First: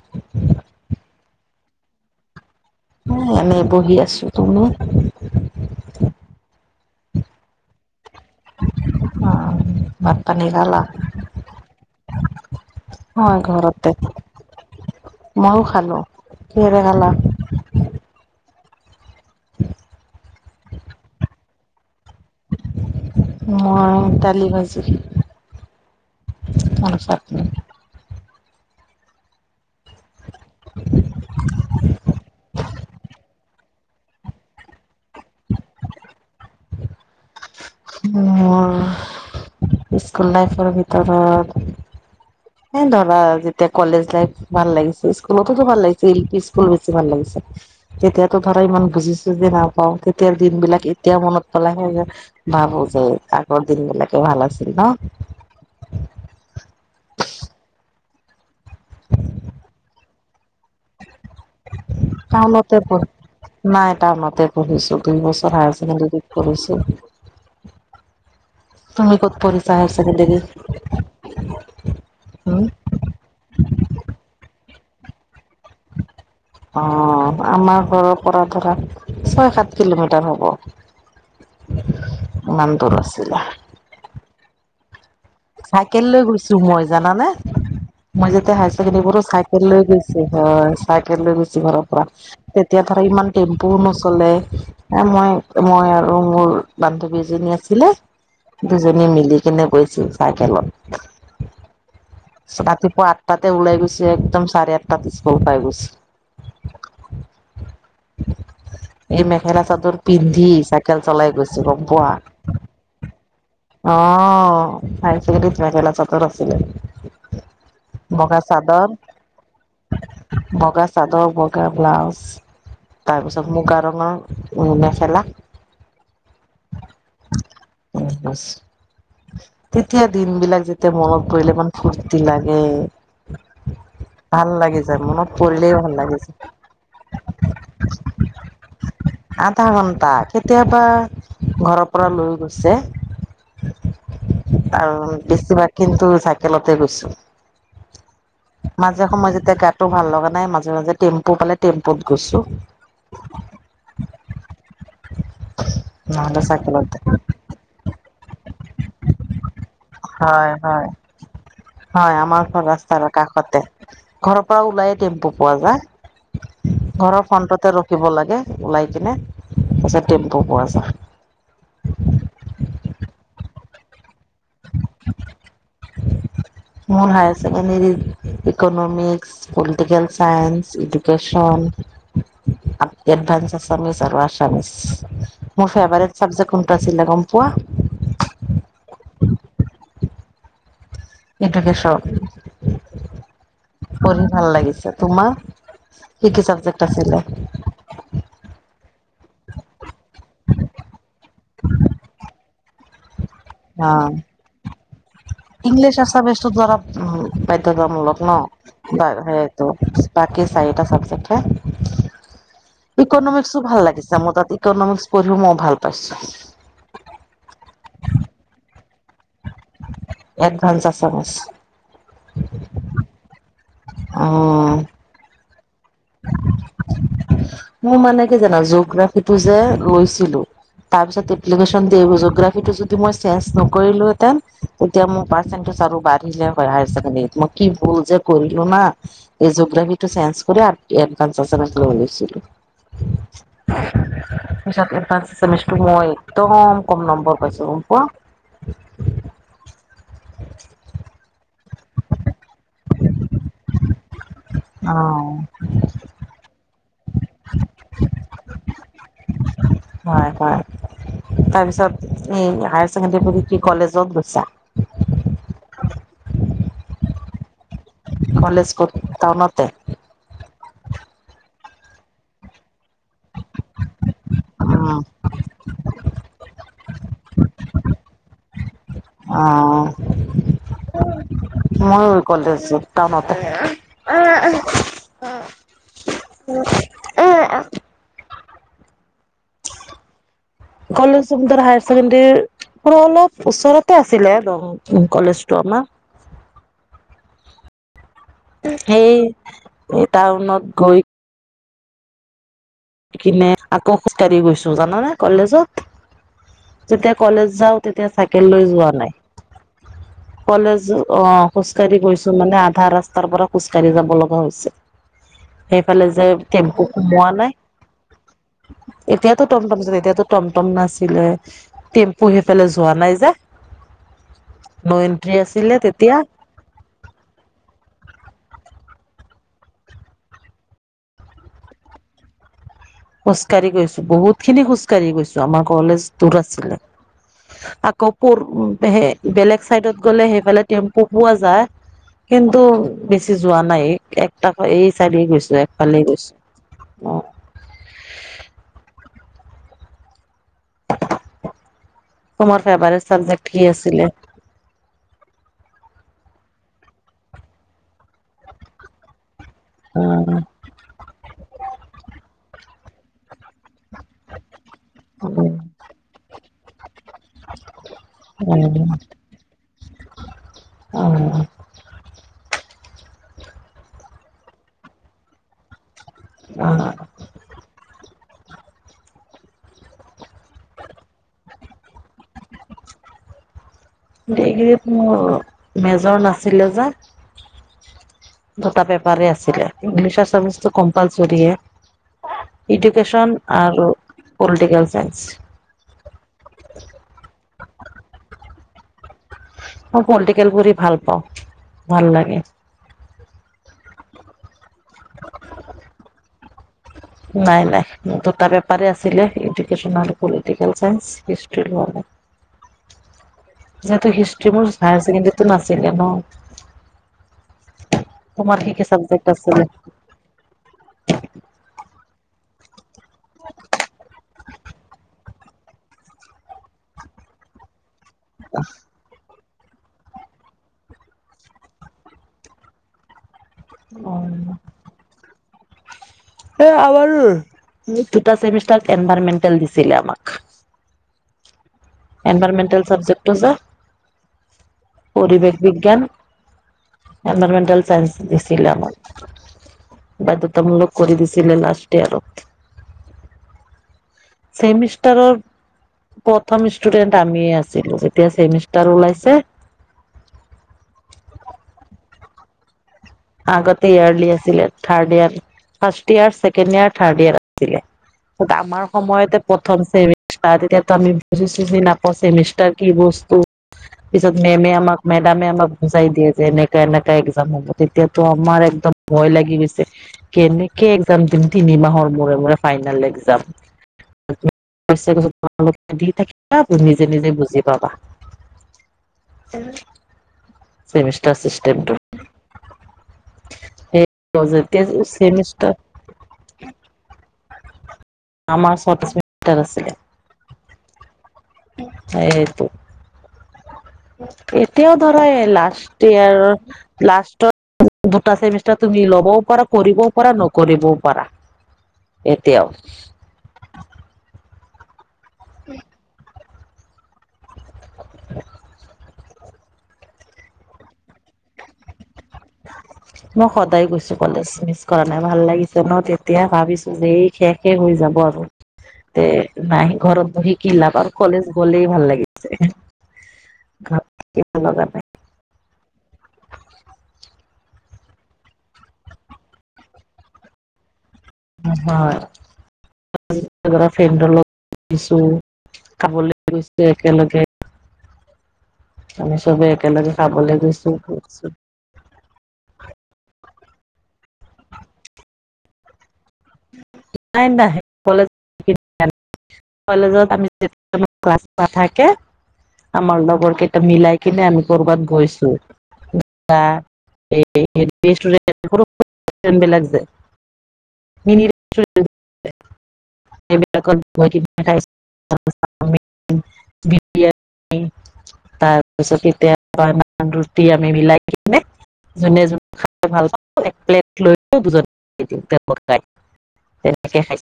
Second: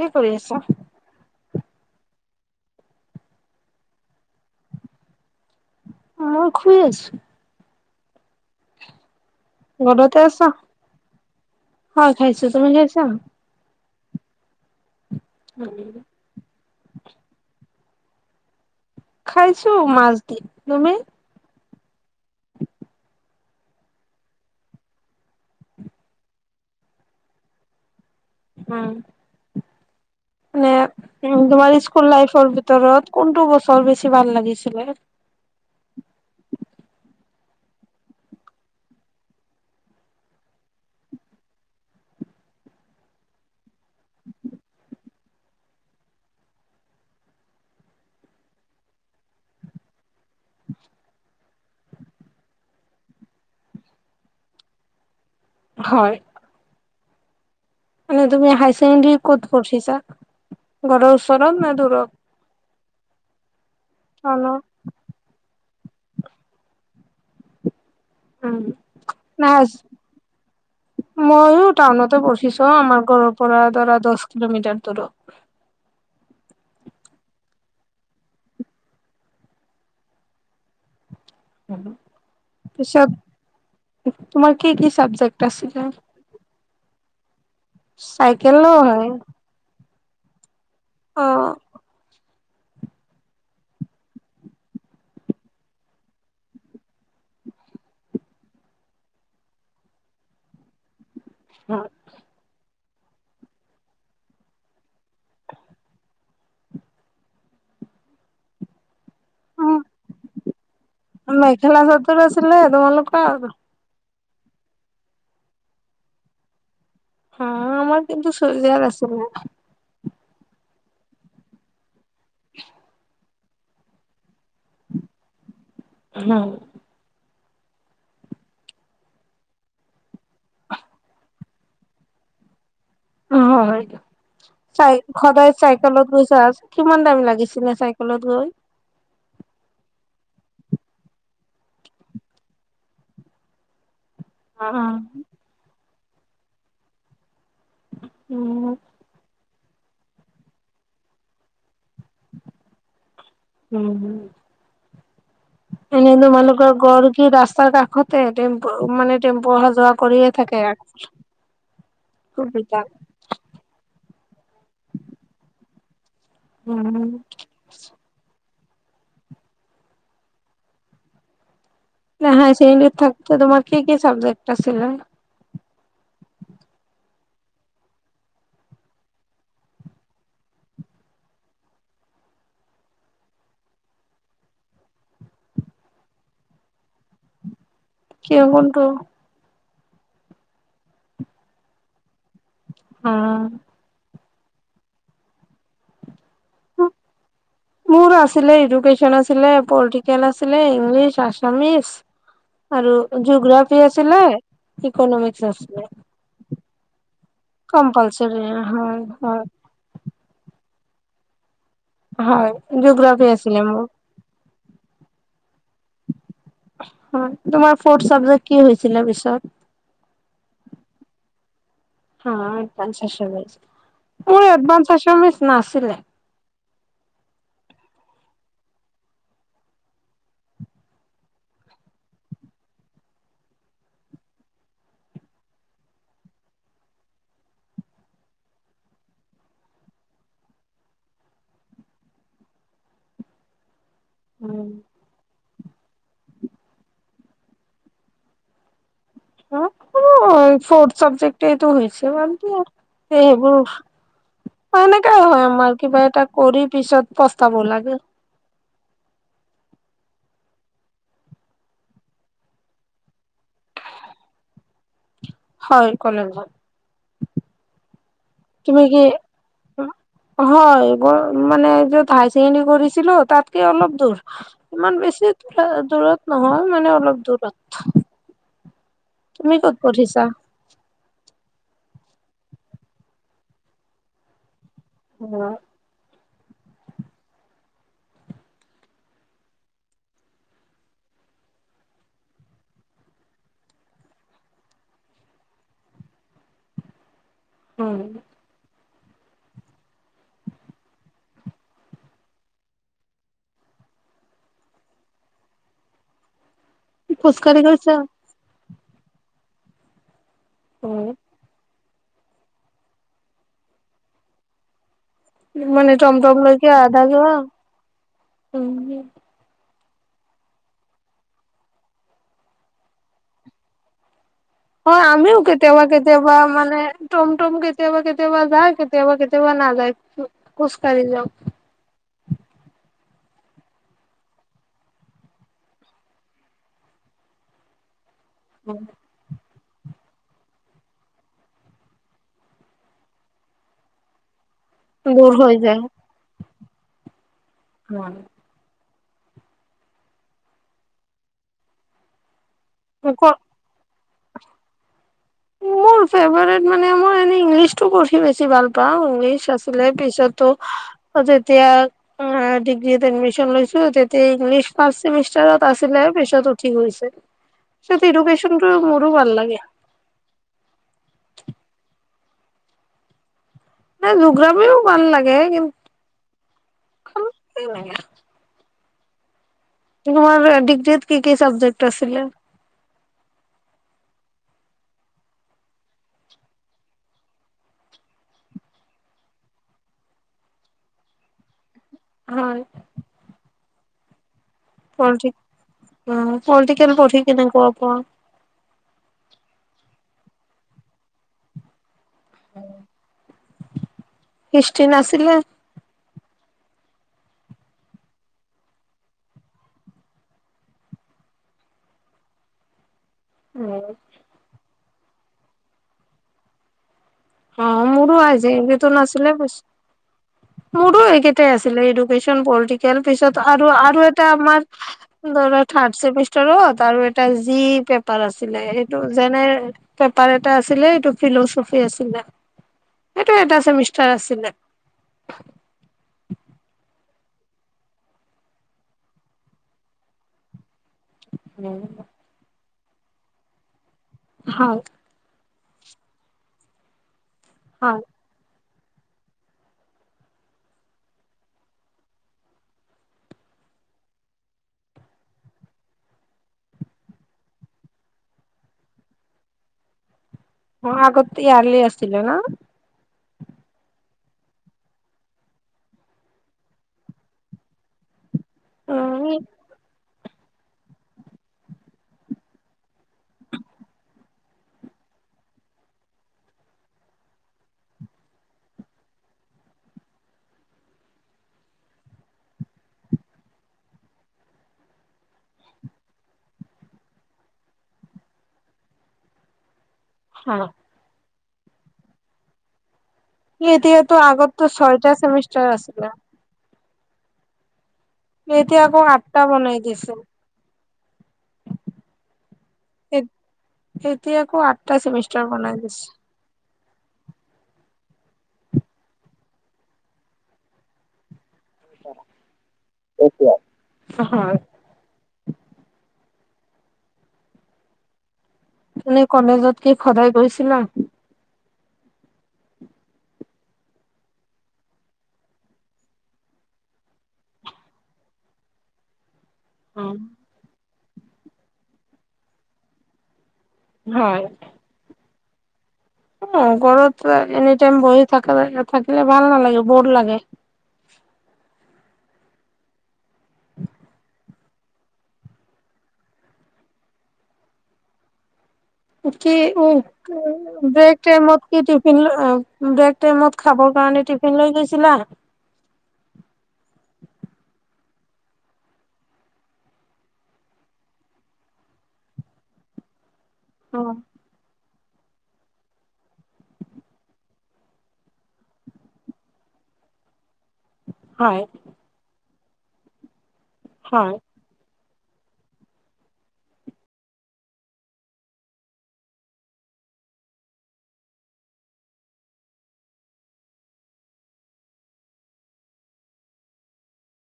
কি কৰি আছা? আমি বহি আছো, তুমি? মই শুই আছো। অ' ভাত ঘৰতে পানী আছা? খালা। হয় খাইছো, তুমি খাইছা। ময়ো খালো, কিহতৰ খালা। খাইছো মাছ দি, তুমি? মই দালি ভাজি আৰু চাটনি। উম। মানে উ তোমাৰ স্কুল লাইফৰ ভিতৰত কোনটো বছৰ বেছি ভাল লাগিছিলে। [inaudible] মোৰ স্কুল লাইফৰ ভিতৰত। এ ধৰা যেতিয়া কলেজ লাইফ ভাল লাগিছিল। স্কুলততো ভাল লাগিছিলি এলপি স্কুল বেছি ভাল লাগিছিল। তেতিয়াতো ধৰা ইমান বুজিছো চোজি নাপাওঁ। তেতিয়াৰ দিন বিলাক এতিয়া মনত পেলাই হে যে। ভাবো যে আগৰ দিন বিলাকে ভাল আছিল ন। হয়। মানে তুমি হাইছেকেণ্ডাৰী ক'ত পঢ়িছা ঘৰৰ ওচৰত নে দূৰত। টাউনতে নাই তাৰ মতে টাউনত? পঢ়িছো দুই বছৰ হাইছেকেণ্ডৰীত পঢ়িছো। তুমি ক'ত পঢ়ীছা হাইছেকেণ্ডেৰি। মইো টাউনতে পঢ়িছো। আমাৰ ঘৰৰ পৰা ধৰা দহ কিলোমিটাৰ। ধৰক অ' আমাৰ ঘৰৰ পৰা ধৰা ছয় সাত কিলোমিটাৰ হ'ব। ইমান দূৰ পিছত আছিলে। তোমাৰ কি কি চাবজেক্ট। আছিলে? চাইকেল লৈ গৈছো মই জানানে মই যেতি হায় চাইকেলো ছেকেণ্ডাৰী হয়। পঢ়ো চাইকেল লৈ গৈছো। হয়, চাইকেল অ'। লৈ গৈছো ঘৰৰ পৰা। তেতিয়া ধৰ ইমান টেম্পুও নচলে এ মই মই আৰু মোৰ বান্ধৱীজনী। আছিলে দুজনী মিলি কেনে গৈছিল। চাইকেলত হয়। ত অ আঠটাতে উলাই গৈছে একদম চাৰে আঠতাত স্কুল পাই গৈছে [inaudible] এই মেখেলা উম, চাদৰ পিন্ধি চাইকেল চলাই গৈছে মেখেলা গম পোৱা চাদৰ আছিলে তোমালোকৰ? অ হাই ছেকেণ্ডাৰীত মেখেলা চাদৰ আছিলে অ আমাৰ কিন্তু বগা চোৰিজাৰ চাদৰ আছিলে বগা চাদৰ বগা ব্লাউজ তাৰপিছত মুগা ৰঙৰ মেখেলা হ উ বছ তেতিয়া দিন বিলাক যেতিয়া মনত পৰিলে ইমান ফৰ্তি লাগে অ হয় ভাল লাগি চাই যায় মনত সদায় পৰিলেই ভাল চাইকেলত লাগি যায় গৈছা কিমান টাইম লাগিছিলে চাইকেলত গৈ আধা ঘণ্টা কেতিয়াবা ঘৰৰ পৰা লৈ গৈছে আৰু বেছিভাগ কিন্তু চাইকেলতে গৈছো মাজে সময় য এতি গাতো ভাল লগা নাই মাজে মাজে টেম্পো পালে টেম পোত গছো এনেই তোমালোকৰ গড় কি ৰাস্তাৰ কাষতে তেম্প মান হয় হয় হয় আমাৰ ঘ সুবিধা। ৰাস্তাৰ কাষতে ঘৰৰ পৰা ওলাইএ টেম্পু পোৱা যায় উম, ঘৰৰ ফ্ৰন্টতে ৰখিব লাগে ওলাই কিনে তাছত টেম্পু পোৱা যায় হাইছেকণ্ডৰীত থকাতে তোমাৰ কি কি চাবজেক্ট আছিলে মোৰ higher secondary economics political science education advance Assamese Assamese মোৰ ফেভৰেট চাবজেক্ত কোনটো আছিলে গম পোৱা কিও কোনটো ইদুকেচন উম্ ভাল লাগিছে তোমাৰ কি কি চাবজেক্ আছিলে মোৰ আছিলে এডুকেশ্যন আছিলে পল্ট্ৰিকেল আছিলে ইংলিছ আছামিচ আৰু জিঅ'গ্ৰাফি অ'। আছিলে ইকনমিক ইংলিছ আছামিজ টো ধৰা বাধ্যতামূলক ন কম্পালচৰি হয় বা হয় সেইটো বাকি চাৰিটা হয় চাবজেক্টহে জিঅ'গ্ৰাফী আছিলে ইকনমিক্সটো মোৰ ভাল লাগিছে মোৰ তাত ইকনমিক্স পঢ়িও মই ভাল পাইছো হয় তোমাৰ ফৰ্থ চাবজেক কি হৈছিল পিচত এডভানছ আছামিজ হ এডভান্স আছামিজ অ মোৰ এডভান্স আচামিছ নাছিলে মোৰ মানে কি জানো জোগ্ৰাফিটো যে লৈছিলো তাৰপিছত এপ্লিকেচন দি জোগ্ৰাফিটো যদি মই চেঞ্জ নকৰিলোঁ হে তেতিয়া মোৰ পাৰ্চেন্ত বাঢ়িলে হয় হাই হাই ছেকেণ্ডৰীত মই কি ভুল যে কৰিলো ন এই জিঅ গ্ৰাফি টো চেন্স কৰি [unintelligible] [inaudible] পিছত এডভান্স আছামিজত মই একদম কম নম্বৰ পাইছো গম পোৱা ফথ চাবজেকট [inaudible] টো হৈছে বাদ দিয়া আৰু সেইবোৰ অ এনেকাই হয় আমাৰ কিবা এটা কৰি পিছত পস্তাব লাগে হয় হয় তাৰপিছত এই হায়াৰ ছেকেণ্ডেৰী প কি কলেজত গৈছা হয় কলেজত কলেজ তুমি ক'ত কি টাউনতে হয় মানে য'ত হাই ছেকেণ্ডাৰী কৰি ছিলো তাতকে অলপ দূৰ ইমান উম, বেছি দূৰত নহয় মানে অলপ দূৰ পথ তুমি ক'ত পঢ়িছা মইো কলেজছো টাউনতে অ [unintelligible] কলেজৰ হায়াৰ ছেকেণ্ডাৰী অলপ ওচৰতে আছিলে কলেজটো আমাৰ উম সেই টাউনত গৈ আহ কিনে আকৌ খোজকাঢ়ি গৈছো জানানে কলেজত যেতিয়া কলেজ খোজকাঢ়ি যাওঁ গৈছা? তেতিয়া চাইকেল লৈ যোৱা নাই কলেজ অ খোজ কাঢ়ি গৈছো মানে আধা ৰাস্তাৰ পৰা খোজ কাঢ়ি যাব লগা হৈছে মানে সেইফালে যে টমটম লৈকে টেম্পু আধা কোমোৱা যোৱা? নাই এতিয়াতো টমটম এতিয়াতো টমটম নাছিলে টেম্পু সেইফালে যোৱা নাই যে ন হয় এন্ট্ৰি আমিও আছিলে কেতিয়াবা তেতিয়া কেতিয়াবা মানে টম টম কেতিয়াবা কেতিয়াবা যায় কেতিয়াবা কেতিয়াবা না যায় খুচকাঢ়ি যও খোজ ককাঢ়ি গৈছো বহুত খিনি খোজ কঢ়ি গৈছো আমাৰ কলেজ দূৰ আছিলে আকৌ পোৰ সে বেলেগ চাইডত গলে সেইফালে টেম্পু পোৱা যায় কিন্তু বেছি যোৱা নাই এক এই চাৰিয় দূৰ গৈছো হৈ এফালে গৈছো অ অ তমোৰ ফেভাৰট চাবজেক্টি আছিলে মোৰ ফেভট মানে মই এনে ইংলিছটো পঢ়ি বেছি ভাল পাওঁ ইংলিছ আ অ পিছতোতিয়াি ছো তেয়া ইংলি অ ফাৰমষ্টাৰত আছিলে পেছতো ঠিক সটোোক্যনটো মোৰো ভাল লাগে অ নাই জোগ্ৰফিও ভাল লাগে অ কিন্তু তোমাৰ ডিগ্ৰি কি কি চাবজেক্ট আছিলে গতোৰ মেজৰ নাছিলে যে দুটা পেপাৰ আছিলে ইংলিছৰাৰ্টো কম্পালচৰি হয় ইডুকেশ্যন আৰু পলিটিকেল চাইন্স পলিটিকেল পঢ়ি কেনেকুৱা পোৱা মই পলিটিকেল পঢ় ভাল পাওঁ ভাল লাগে হৃষ্টি নাছিলে নাই নাই দুটা পেপাৰ আছিলে এডুকে্যন পলিটিকেল চাইস হিষ্ট লোৱা উ যিহেতু হিষ্ট মোৰ হায়াৰ ছেকেণ্ডৰীতটো নাছিলে ন অ মোৰো আহিছে তোমাৰ কি কি সতো চাবজেক্ট নাছিলে ব আছিলে মোৰো সেইকেইটাই আছিলে এইটো ভ পলিটিকেল পিছত আৰু আৰু এটা আমাৰ ধৰা থাৰ্ড চেমিষ্টাৰত আৰু এটা জি পেপাৰ আছিলে সটো যেনে পেপাৰ এটা আছিলে এইটো ফিলচফি আছিলে এইটো এটা চেমিষ্টাৰ অ আছিলে। এই আাৰ দুটামষ্টাৰ এনভেন্ দিছিলে আমাক উম এনভাইৰমেণ্টেল চাবজেকটছ হয় পৰিৰিব বিজ্ঞান এনভাইৰমেণ্টেল হয় চায়েন্স দিছিলিলম বাধ্যতামূলক কৰি দিছিলে লাষ্ট ইয়াৰত মিষ্টাৰৰ প্ৰথম ষ্টুডেন্ট আমিয়ে আছিলো এতিয়া ছেমিষ্টাৰ ওলাইছে অ আগত ইয়াৰলি আছিল্তল ন আগতে ইয়াৰ্লি আছিলে third year first year second year third year আছিলে আমাৰ সময়তে প্ৰথম চেমষ্টাৰ তেতিয়াো আমি বুজি চুজি নাপাওঁ চেমিষ্টাৰ কি বস্তু পিছত মেমে আমাক মেডামে আমাক বুজাই দিয়ে যে এনেকাে এনেকাা একজাম হ'ব তেতিয়াাতো আমাৰ একদম ভয় লাগি গৈছে। কে এনেকে এক্জাম দিম তিনি মাহৰ মূৰে মৰে ফাই ফাইনেল এগ্জাম দি থাকা নিজে নিজে বুজি পাবা। উম', [inaudible] [unintelligible] স এতিয়াতো আগতো ছয়টা বজতে চেমিষ্টাৰ আছিলে সেমিষ্টাৰ মতিয়া আকৌ চৌত্ৰিশ আটটা মিটাৰ বনাই আছিলে দিছো। সেইটো এতিয়া আকৌ আঠটা এতিয়াও ধৰা চেমিষ্টাৰ বনাই দিছে। লাষ্ট ইয়াৰ লাষ্টত দুটা চেমিষ্টাৰ তুমি ল'বও পাৰা কৰিবও পাৰা নকৰিবও পাৰা। এতিয়াও [unintelligible] [unintelligible] উম', [unintelligible] মে কলেজত কি সদায় কৰিছিলা। উ', মই সদায় গৈছো কলেজ মিছ কৰা নাই ভাল লাগিছে ন তেতিয়া ভাবিছো যে এই শেষ শেষ হৈ যাব। ব তে নাই ঘৰত বহিকি লাভ আৰু কলেজ গলেই ভাল লাগিছে। হয়। অ', ঘৰতৰত এনে বহি থাক থাকিলে ভাল ন লাগে বৰ লাগে। উ', ছো খাবলৈ গৈছে একেলগে আমি কি চবে একেলগে খাবলৈ উ গৈছো ব্ৰেক টাইমত কি টিফিন ব্ৰেক টেমত খাবৰ কাৰণে টিফিন লৈ গৈছিলা কলেজ কলেজত আমিয়া ক্লাছ থাকে আমাৰ লগৰ কেইটা অ মিলাই কিনে আমি কৰবাত গৈছো যায় [unintelligible] হয় হয়। বি তাৰপিছত এতিয়া ৰুটি আমি মিলাই কিনে যোনে যোনে খাই ভাল প এক প্লেট লৈ দুজন দি খাই। এনেকে